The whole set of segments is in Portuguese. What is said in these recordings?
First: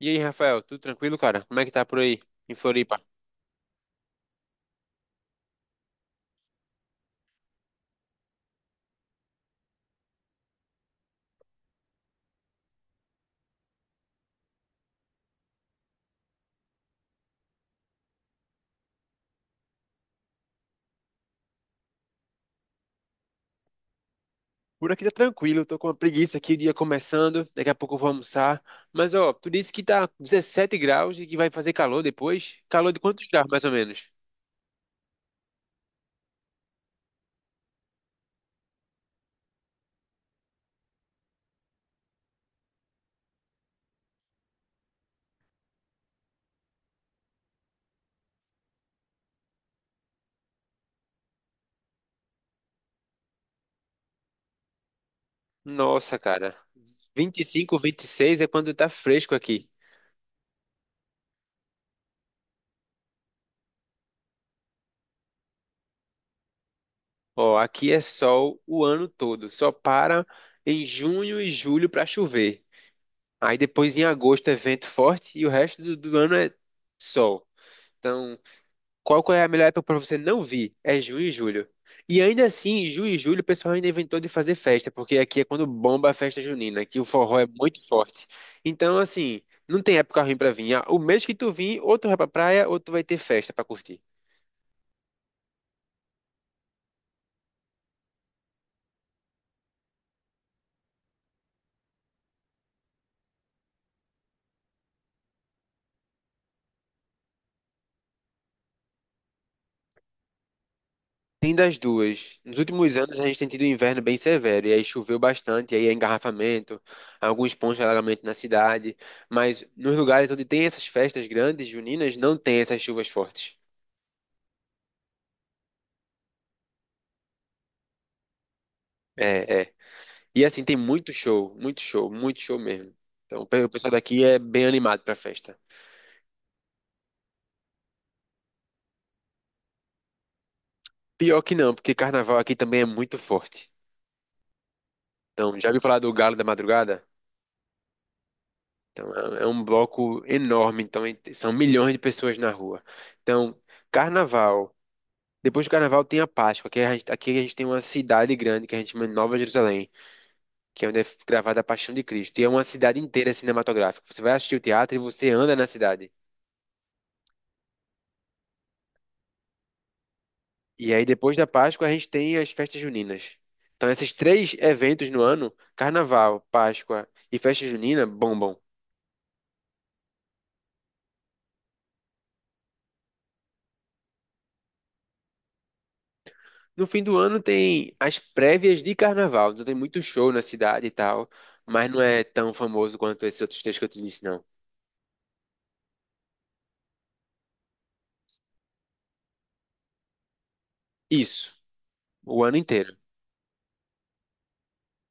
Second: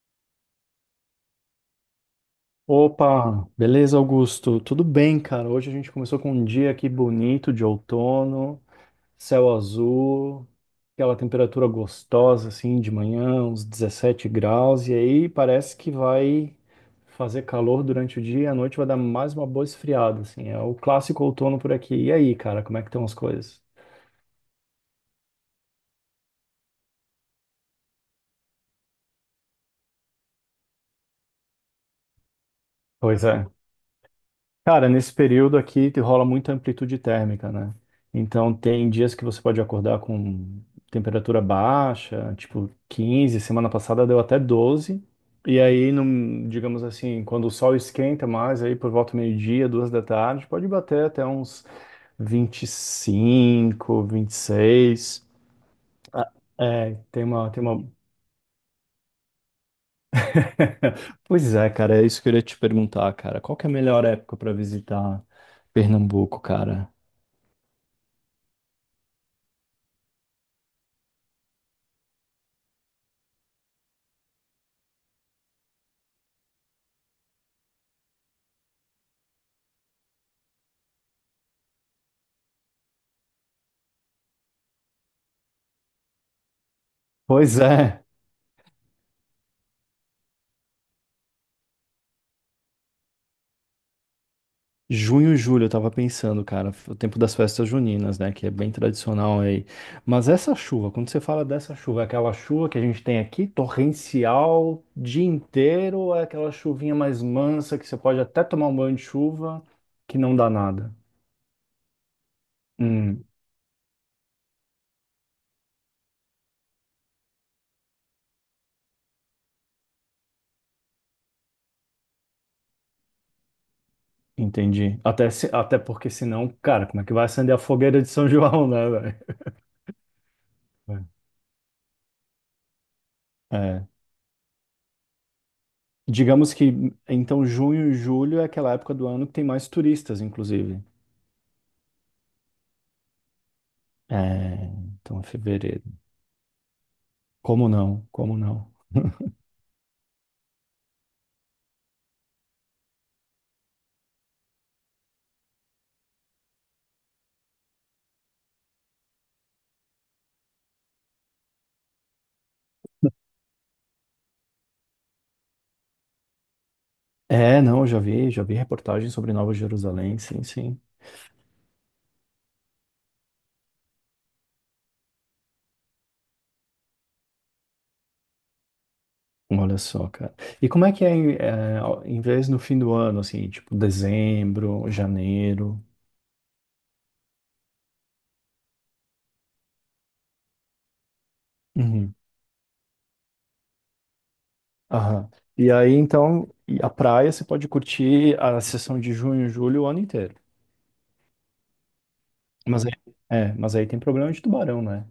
E aí, Rafael, tudo tranquilo, cara? Como é que tá por aí, em Floripa? Opa, beleza, Augusto? Tudo bem, cara? Hoje a gente começou com um dia aqui bonito de outono, céu azul, aquela temperatura gostosa assim de manhã, uns 17 graus, e aí parece que vai fazer calor durante o dia, e à noite vai dar mais uma boa esfriada, assim. É o clássico outono por aqui. E aí, cara, como é que estão as coisas? Por aqui tá tranquilo, tô com uma preguiça aqui, o dia começando, daqui a pouco eu vou almoçar. Mas, ó, tu disse que tá 17 graus e que vai fazer calor depois? Calor de Pois quantos graus, é. mais ou menos? Cara, nesse período aqui rola muita amplitude térmica, né? Então tem dias que você pode acordar com temperatura baixa, tipo 15, semana passada deu até 12. E aí, digamos assim, quando o sol esquenta mais, aí por volta do meio-dia, duas da tarde, pode bater até uns 25, 26. Nossa, Ah, cara, é, tem 25, uma... 26 é quando tá fresco aqui. Pois é, cara, é isso que eu queria te perguntar, cara. Qual que é a melhor época para visitar Pernambuco, cara? Ó, aqui é sol o ano todo, só para em junho e julho pra chover. Aí depois em agosto é vento forte e o resto do ano é sol. Então, qual que é a melhor época para você não vir? É junho e julho. E ainda assim, junho e julho, o pessoal ainda inventou de fazer festa, porque aqui é quando bomba a festa junina, que o forró é Pois muito é. forte. Então, assim, não tem época ruim pra vir. Ah, o mês que tu vir, ou tu vai pra praia, ou tu vai ter festa pra curtir. Junho e julho, eu tava pensando, cara, o tempo das festas juninas, né, que é bem tradicional aí. Mas essa chuva, quando você fala dessa chuva, é aquela chuva que a gente tem aqui, torrencial, dia inteiro, ou é aquela chuvinha mais mansa que você pode até tomar um banho de chuva, que não dá nada? Tem das duas. Nos últimos anos, Hum, a gente tem tido um inverno bem severo, e aí choveu bastante, e aí é engarrafamento, alguns pontos de alagamento na cidade. Mas nos lugares onde tem essas festas grandes, juninas, não tem essas chuvas fortes. entendi. Até, até porque senão, cara, como é que vai acender a fogueira de São João, né, velho? É, é. E assim, tem muito show, muito show, muito show mesmo. Então, É. O É. pessoal daqui é bem animado pra festa. Digamos que, então, junho e julho é aquela época do ano que tem mais turistas, inclusive. Pior que não, porque carnaval aqui também é muito forte. É, então, é Então, já ouviu fevereiro. falar do Galo da Madrugada? Como não? Como não? Então, é um bloco enorme, então são milhões de pessoas na rua. Então, carnaval. Depois do carnaval tem a Páscoa, que aqui a gente tem uma cidade grande que a gente chama de Nova Jerusalém, que é onde é gravada a Paixão de Cristo. E é uma cidade inteira cinematográfica. Você vai assistir o teatro e você anda na cidade. É, não, eu já vi reportagem sobre Nova Jerusalém, sim, sim. E aí, depois da Páscoa, a gente tem as festas juninas. Então, esses três eventos no ano, Carnaval, Páscoa e festa junina, bombam. Olha só, cara. E como é que é, em vez no fim do ano, assim, tipo dezembro, janeiro? No fim do ano tem as prévias de Carnaval. Então, tem muito show na cidade e tal, mas não Uhum. é tão famoso quanto esses outros três que eu te disse, não. Aham. E aí, então, e a praia você pode curtir a sessão de junho, julho, o ano inteiro. Isso, o ano Mas aí, inteiro. Mas aí tem problema de tubarão, né?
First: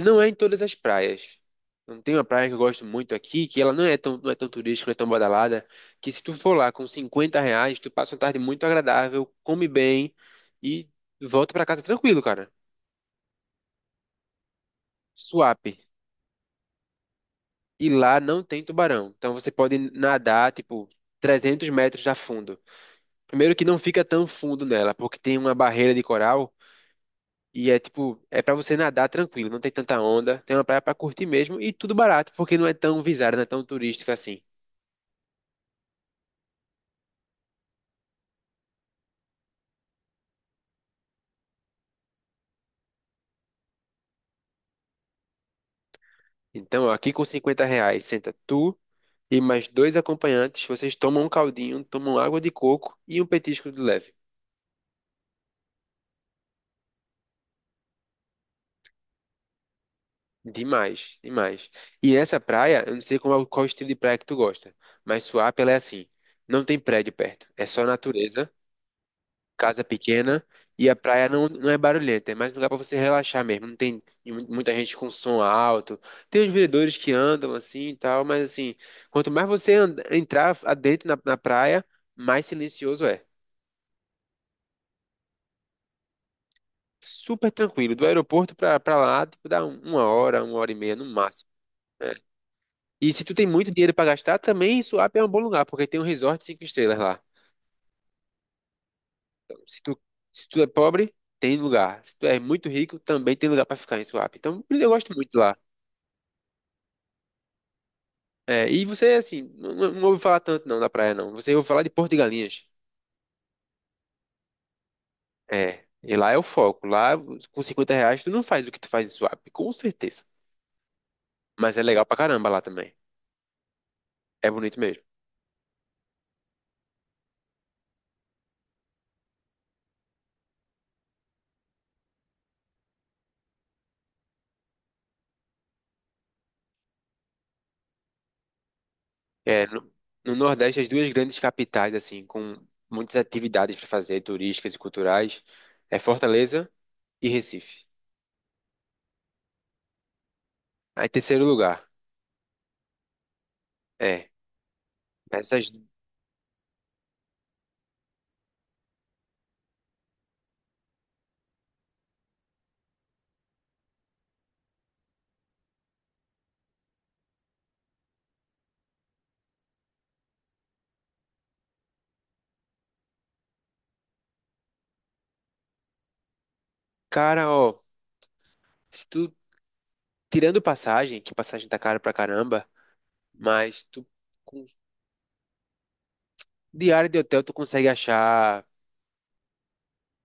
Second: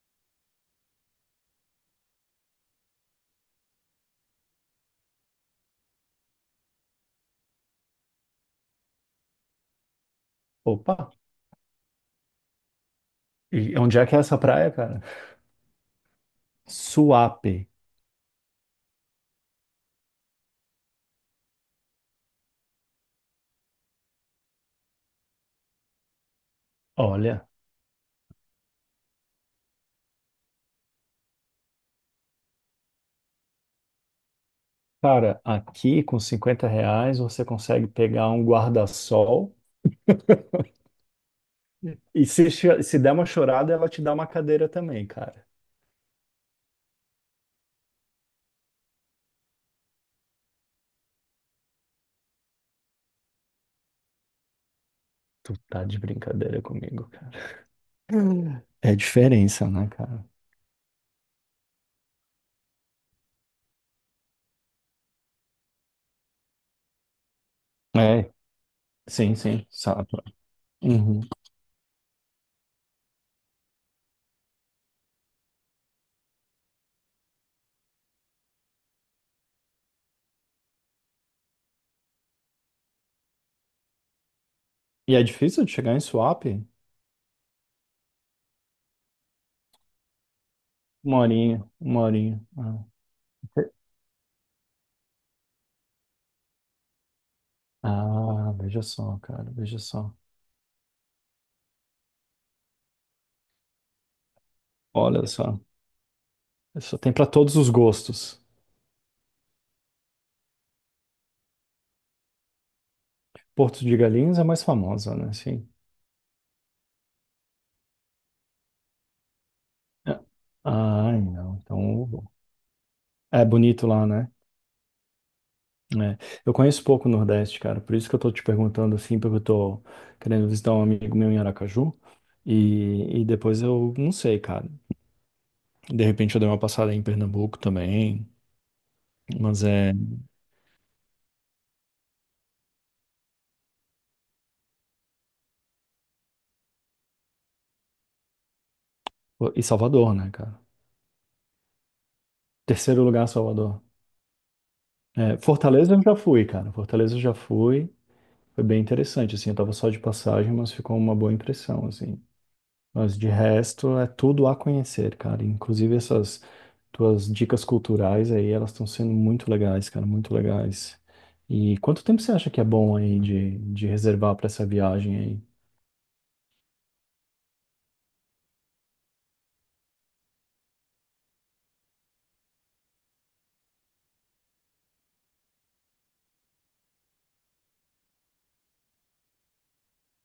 Não é em todas as praias. Não tem uma praia que eu gosto muito aqui, que ela não é tão turística, não é tão badalada, que se tu for lá com R$ 50, tu passa uma tarde muito agradável, come bem e Opa! volta pra casa tranquilo, cara. E onde é que é essa praia, cara? Suape. Suape. E lá não tem tubarão. Então você pode nadar, tipo, 300 metros a fundo. Primeiro que não fica tão fundo nela, porque tem uma barreira de coral Olha. e é tipo, é pra você nadar tranquilo, não tem tanta onda, tem uma praia pra curtir mesmo e tudo barato, porque não é tão visada, não é tão turística assim. Cara, aqui com R$ 50 você consegue pegar um guarda-sol e se der uma chorada, ela te dá uma cadeira também, cara. Então, ó, aqui com R$ 50, senta tu e mais dois acompanhantes, vocês tomam um caldinho, tomam água de coco e um petisco de leve. Tu tá de brincadeira comigo, cara. Hum. É diferença, né, cara? Demais, demais. E essa praia, eu não sei qual estilo de praia que tu gosta, mas Suape ela é assim, não tem prédio perto, é só É, natureza, sim, sim, casa sabe. pequena e a Uhum. praia não é barulhenta, é mais um lugar para você relaxar mesmo, não tem muita gente com som alto, tem os vendedores que andam assim e tal, mas assim, quanto mais entrar adentro na praia, mais silencioso é. E é difícil de chegar em swap? Super tranquilo. Do aeroporto pra lá, tipo, dá uma hora e meia no Uma máximo. horinha, uma Né? horinha. Ah, E se tu tem muito dinheiro pra gastar, também Suape é um bom lugar, porque tem um resort cinco estrelas lá. ah, veja só, cara, Então, veja se tu, só. se tu é pobre, tem lugar. Se tu é muito rico, também tem lugar pra ficar em Suape. Então, eu gosto Olha muito de lá. só, só tem pra todos os gostos. É, e você, assim, não ouve falar tanto não da praia, não. Você ouve falar de Porto de Galinhas. Porto de Galinhas é mais famosa, né? Sim. É, e lá é o foco. Lá, com R$ 50, tu não faz o que tu faz em Suape, com É. certeza. Ai, não. Mas é legal pra Então, caramba lá também. é bonito lá, né? É bonito mesmo. É. Eu conheço pouco o Nordeste, cara, por isso que eu tô te perguntando assim, porque eu tô querendo visitar um amigo meu em Aracaju e depois eu não sei, cara. De repente eu dei uma passada em Pernambuco também, mas É, no, é. no Nordeste, as duas grandes capitais, assim, com muitas atividades para fazer, turísticas e culturais, é Fortaleza e Recife. E Salvador, né, cara? Aí, terceiro lugar, Terceiro lugar, Salvador. é. É, Essas, Fortaleza eu já fui, cara. Fortaleza eu já fui. Foi bem interessante, assim. Eu tava só de passagem, mas ficou uma boa impressão, assim. Mas de resto é tudo a conhecer, cara. Inclusive essas tuas dicas culturais aí, elas estão sendo muito legais, cara, muito legais. E quanto tempo você acha que é bom aí de reservar para essa viagem aí? cara, ó, se tu, tirando passagem, que passagem tá cara pra caramba, mas tu, com diária de hotel, tu consegue achar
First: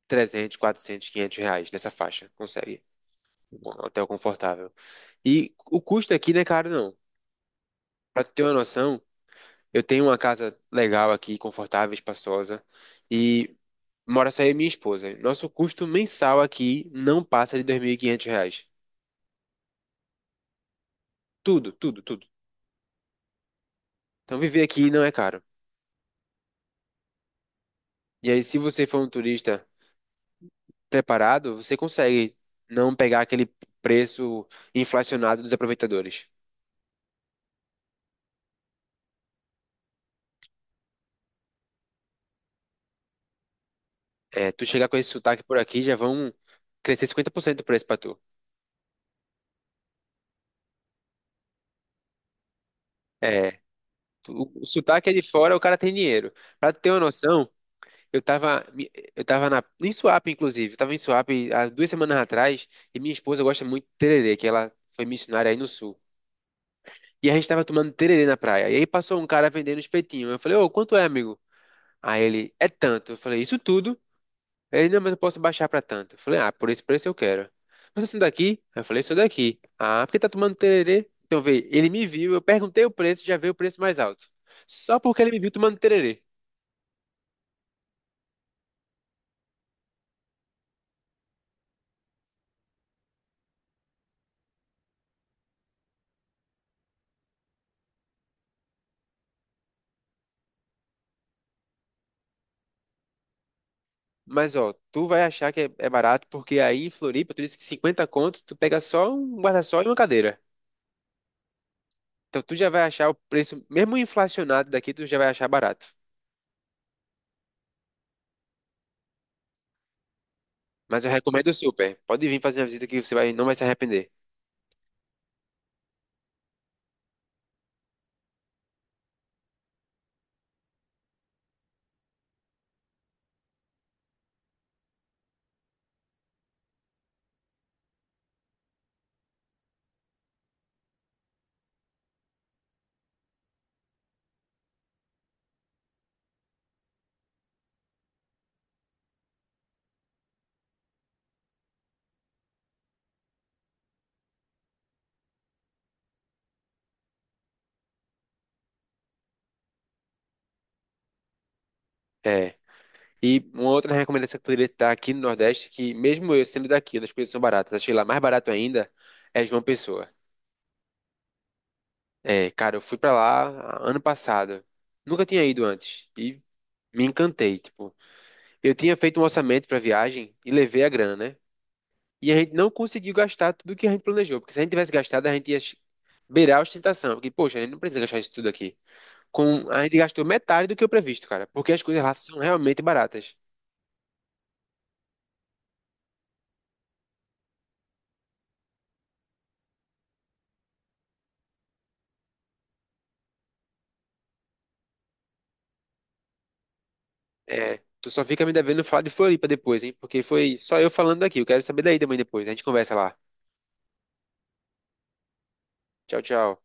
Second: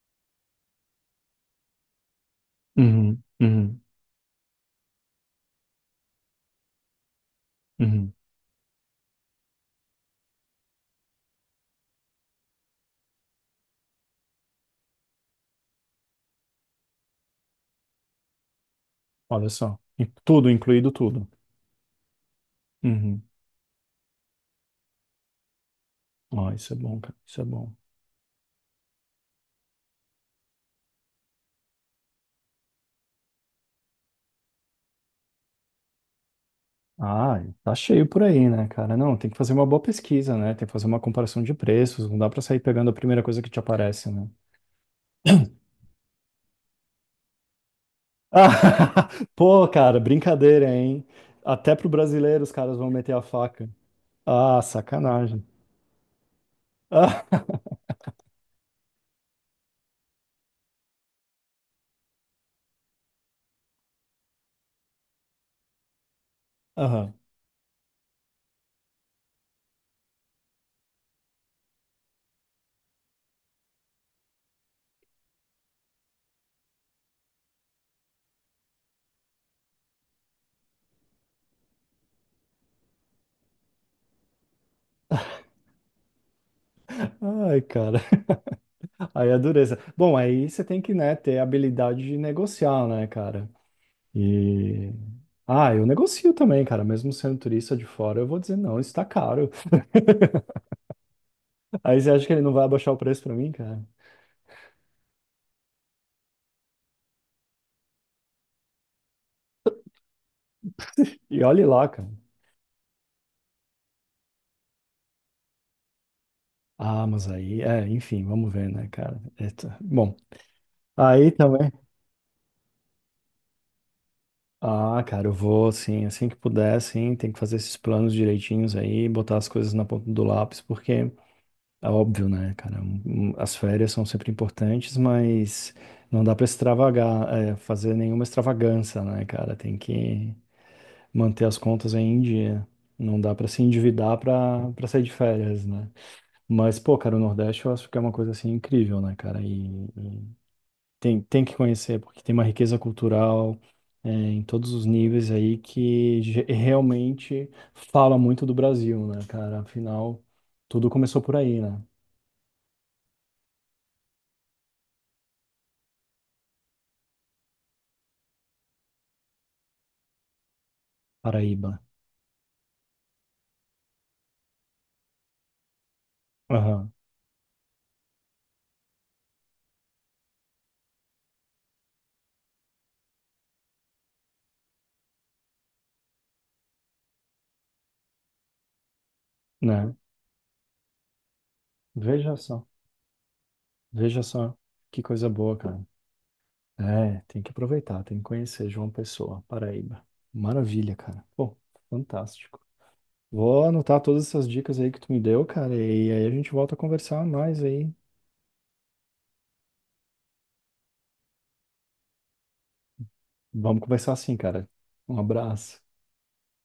300, 400, 500 reais nessa faixa, consegue. Uhum, Um uhum, hotel confortável. E o custo aqui não é caro, não. uhum, Pra tu ter uma noção, eu tenho uma casa legal aqui, confortável, espaçosa, e mora só eu e minha esposa. Nosso custo mensal aqui não passa de R$ 2.500. olha só, e tudo, incluído tudo. Tudo, tudo, tudo. Uhum. Então viver aqui não é caro. Ó, isso é bom, cara, isso é bom. E aí, se você for um turista preparado, você consegue não pegar aquele preço inflacionado dos aproveitadores. Ah, tá cheio por aí, né, cara? Não, tem que fazer uma boa pesquisa, né? Tem que fazer uma comparação de preços, não dá para sair pegando a primeira coisa que te aparece, né? É, tu chegar com esse sotaque por aqui, já vão crescer 50% do preço pra tu. Ah, pô, cara, brincadeira, hein? Até pro brasileiro os caras vão meter a É, faca. Ah, o sotaque é de sacanagem. fora, o cara tem dinheiro. Pra tu ter uma Ah, noção, eu tava em Suape, inclusive. Eu tava em Suape há 2 semanas atrás e minha esposa gosta muito de tererê, que ela foi missionária aí no sul. aham. E a gente tava tomando tererê na praia. E aí passou um cara vendendo espetinho. Eu falei, ô, quanto é, amigo? Aí ele, é tanto. Eu falei, isso tudo? Ele, não, mas eu posso baixar pra tanto. Eu falei, ah, por esse preço eu quero. Mas assim daqui? Aí eu falei, sou daqui. Ah, porque tá tomando tererê? Então vê, ele me viu, eu perguntei o preço, já veio o preço mais alto. Só porque ele me viu tomando tererê. Ai, cara. Aí é dureza. Bom, aí você tem que, né, ter habilidade de negociar, né, cara? E. Ah, eu negocio também, cara. Mesmo sendo turista de fora, eu vou dizer, não, isso tá caro. Aí você acha que ele não vai abaixar o preço pra mim, cara? Mas ó, tu vai achar que é barato, porque aí em Floripa, tu disse que 50 conto, tu pega só um guarda-sol e uma cadeira. E olhe lá, cara. Então tu já vai achar o preço, mesmo inflacionado daqui, tu já vai achar barato. Ah, mas aí, é, enfim, vamos ver, né, cara? Eita. Bom, Mas eu aí recomendo também. super. Pode vir fazer uma visita que você vai, não vai se arrepender. Ah, cara, eu vou, sim, assim que puder, sim, tem que fazer esses planos direitinhos aí, botar as coisas na ponta do lápis, porque é óbvio, né, cara, um, as férias são sempre importantes, mas não dá pra extravagar, é, fazer nenhuma extravagância, né, cara, tem que manter as contas aí em dia, não dá pra se endividar pra para sair de férias, né, mas, pô, cara, o Nordeste eu acho que é uma coisa, assim, incrível, né, cara, e, tem que conhecer, porque tem uma riqueza cultural, é, em todos os níveis aí que realmente fala muito do Brasil, né, cara? Afinal, tudo começou por aí, né? É. E uma outra recomendação que poderia estar aqui no Nordeste, que mesmo eu sendo daqui, onde as coisas são baratas, achei lá mais barato ainda, é João Pessoa. Paraíba. É, cara, eu fui pra lá ano passado. Nunca tinha ido antes. E Aham, me encantei, tipo. Eu tinha feito um orçamento pra viagem e levei a grana, né? E a gente não conseguiu gastar tudo que a gente planejou, porque se a gente tivesse gastado, a gente ia beirar a ostentação. Porque, poxa, a gente não precisa gastar isso tudo aqui. A né? gente gastou metade do que o previsto, cara, porque as coisas lá Veja são só, realmente baratas. veja só que coisa boa, cara. É, tem que aproveitar, tem que conhecer João Pessoa, Paraíba. Maravilha, cara. Pô, fantástico. Vou anotar todas essas dicas aí que tu me deu, cara, e aí a gente volta a conversar mais É, aí. tu só fica me devendo falar de Floripa depois, hein? Porque foi só eu falando daqui. Eu quero saber daí também depois. A gente conversa lá. Vamos conversar assim, cara. Um abraço. Tchau, tchau.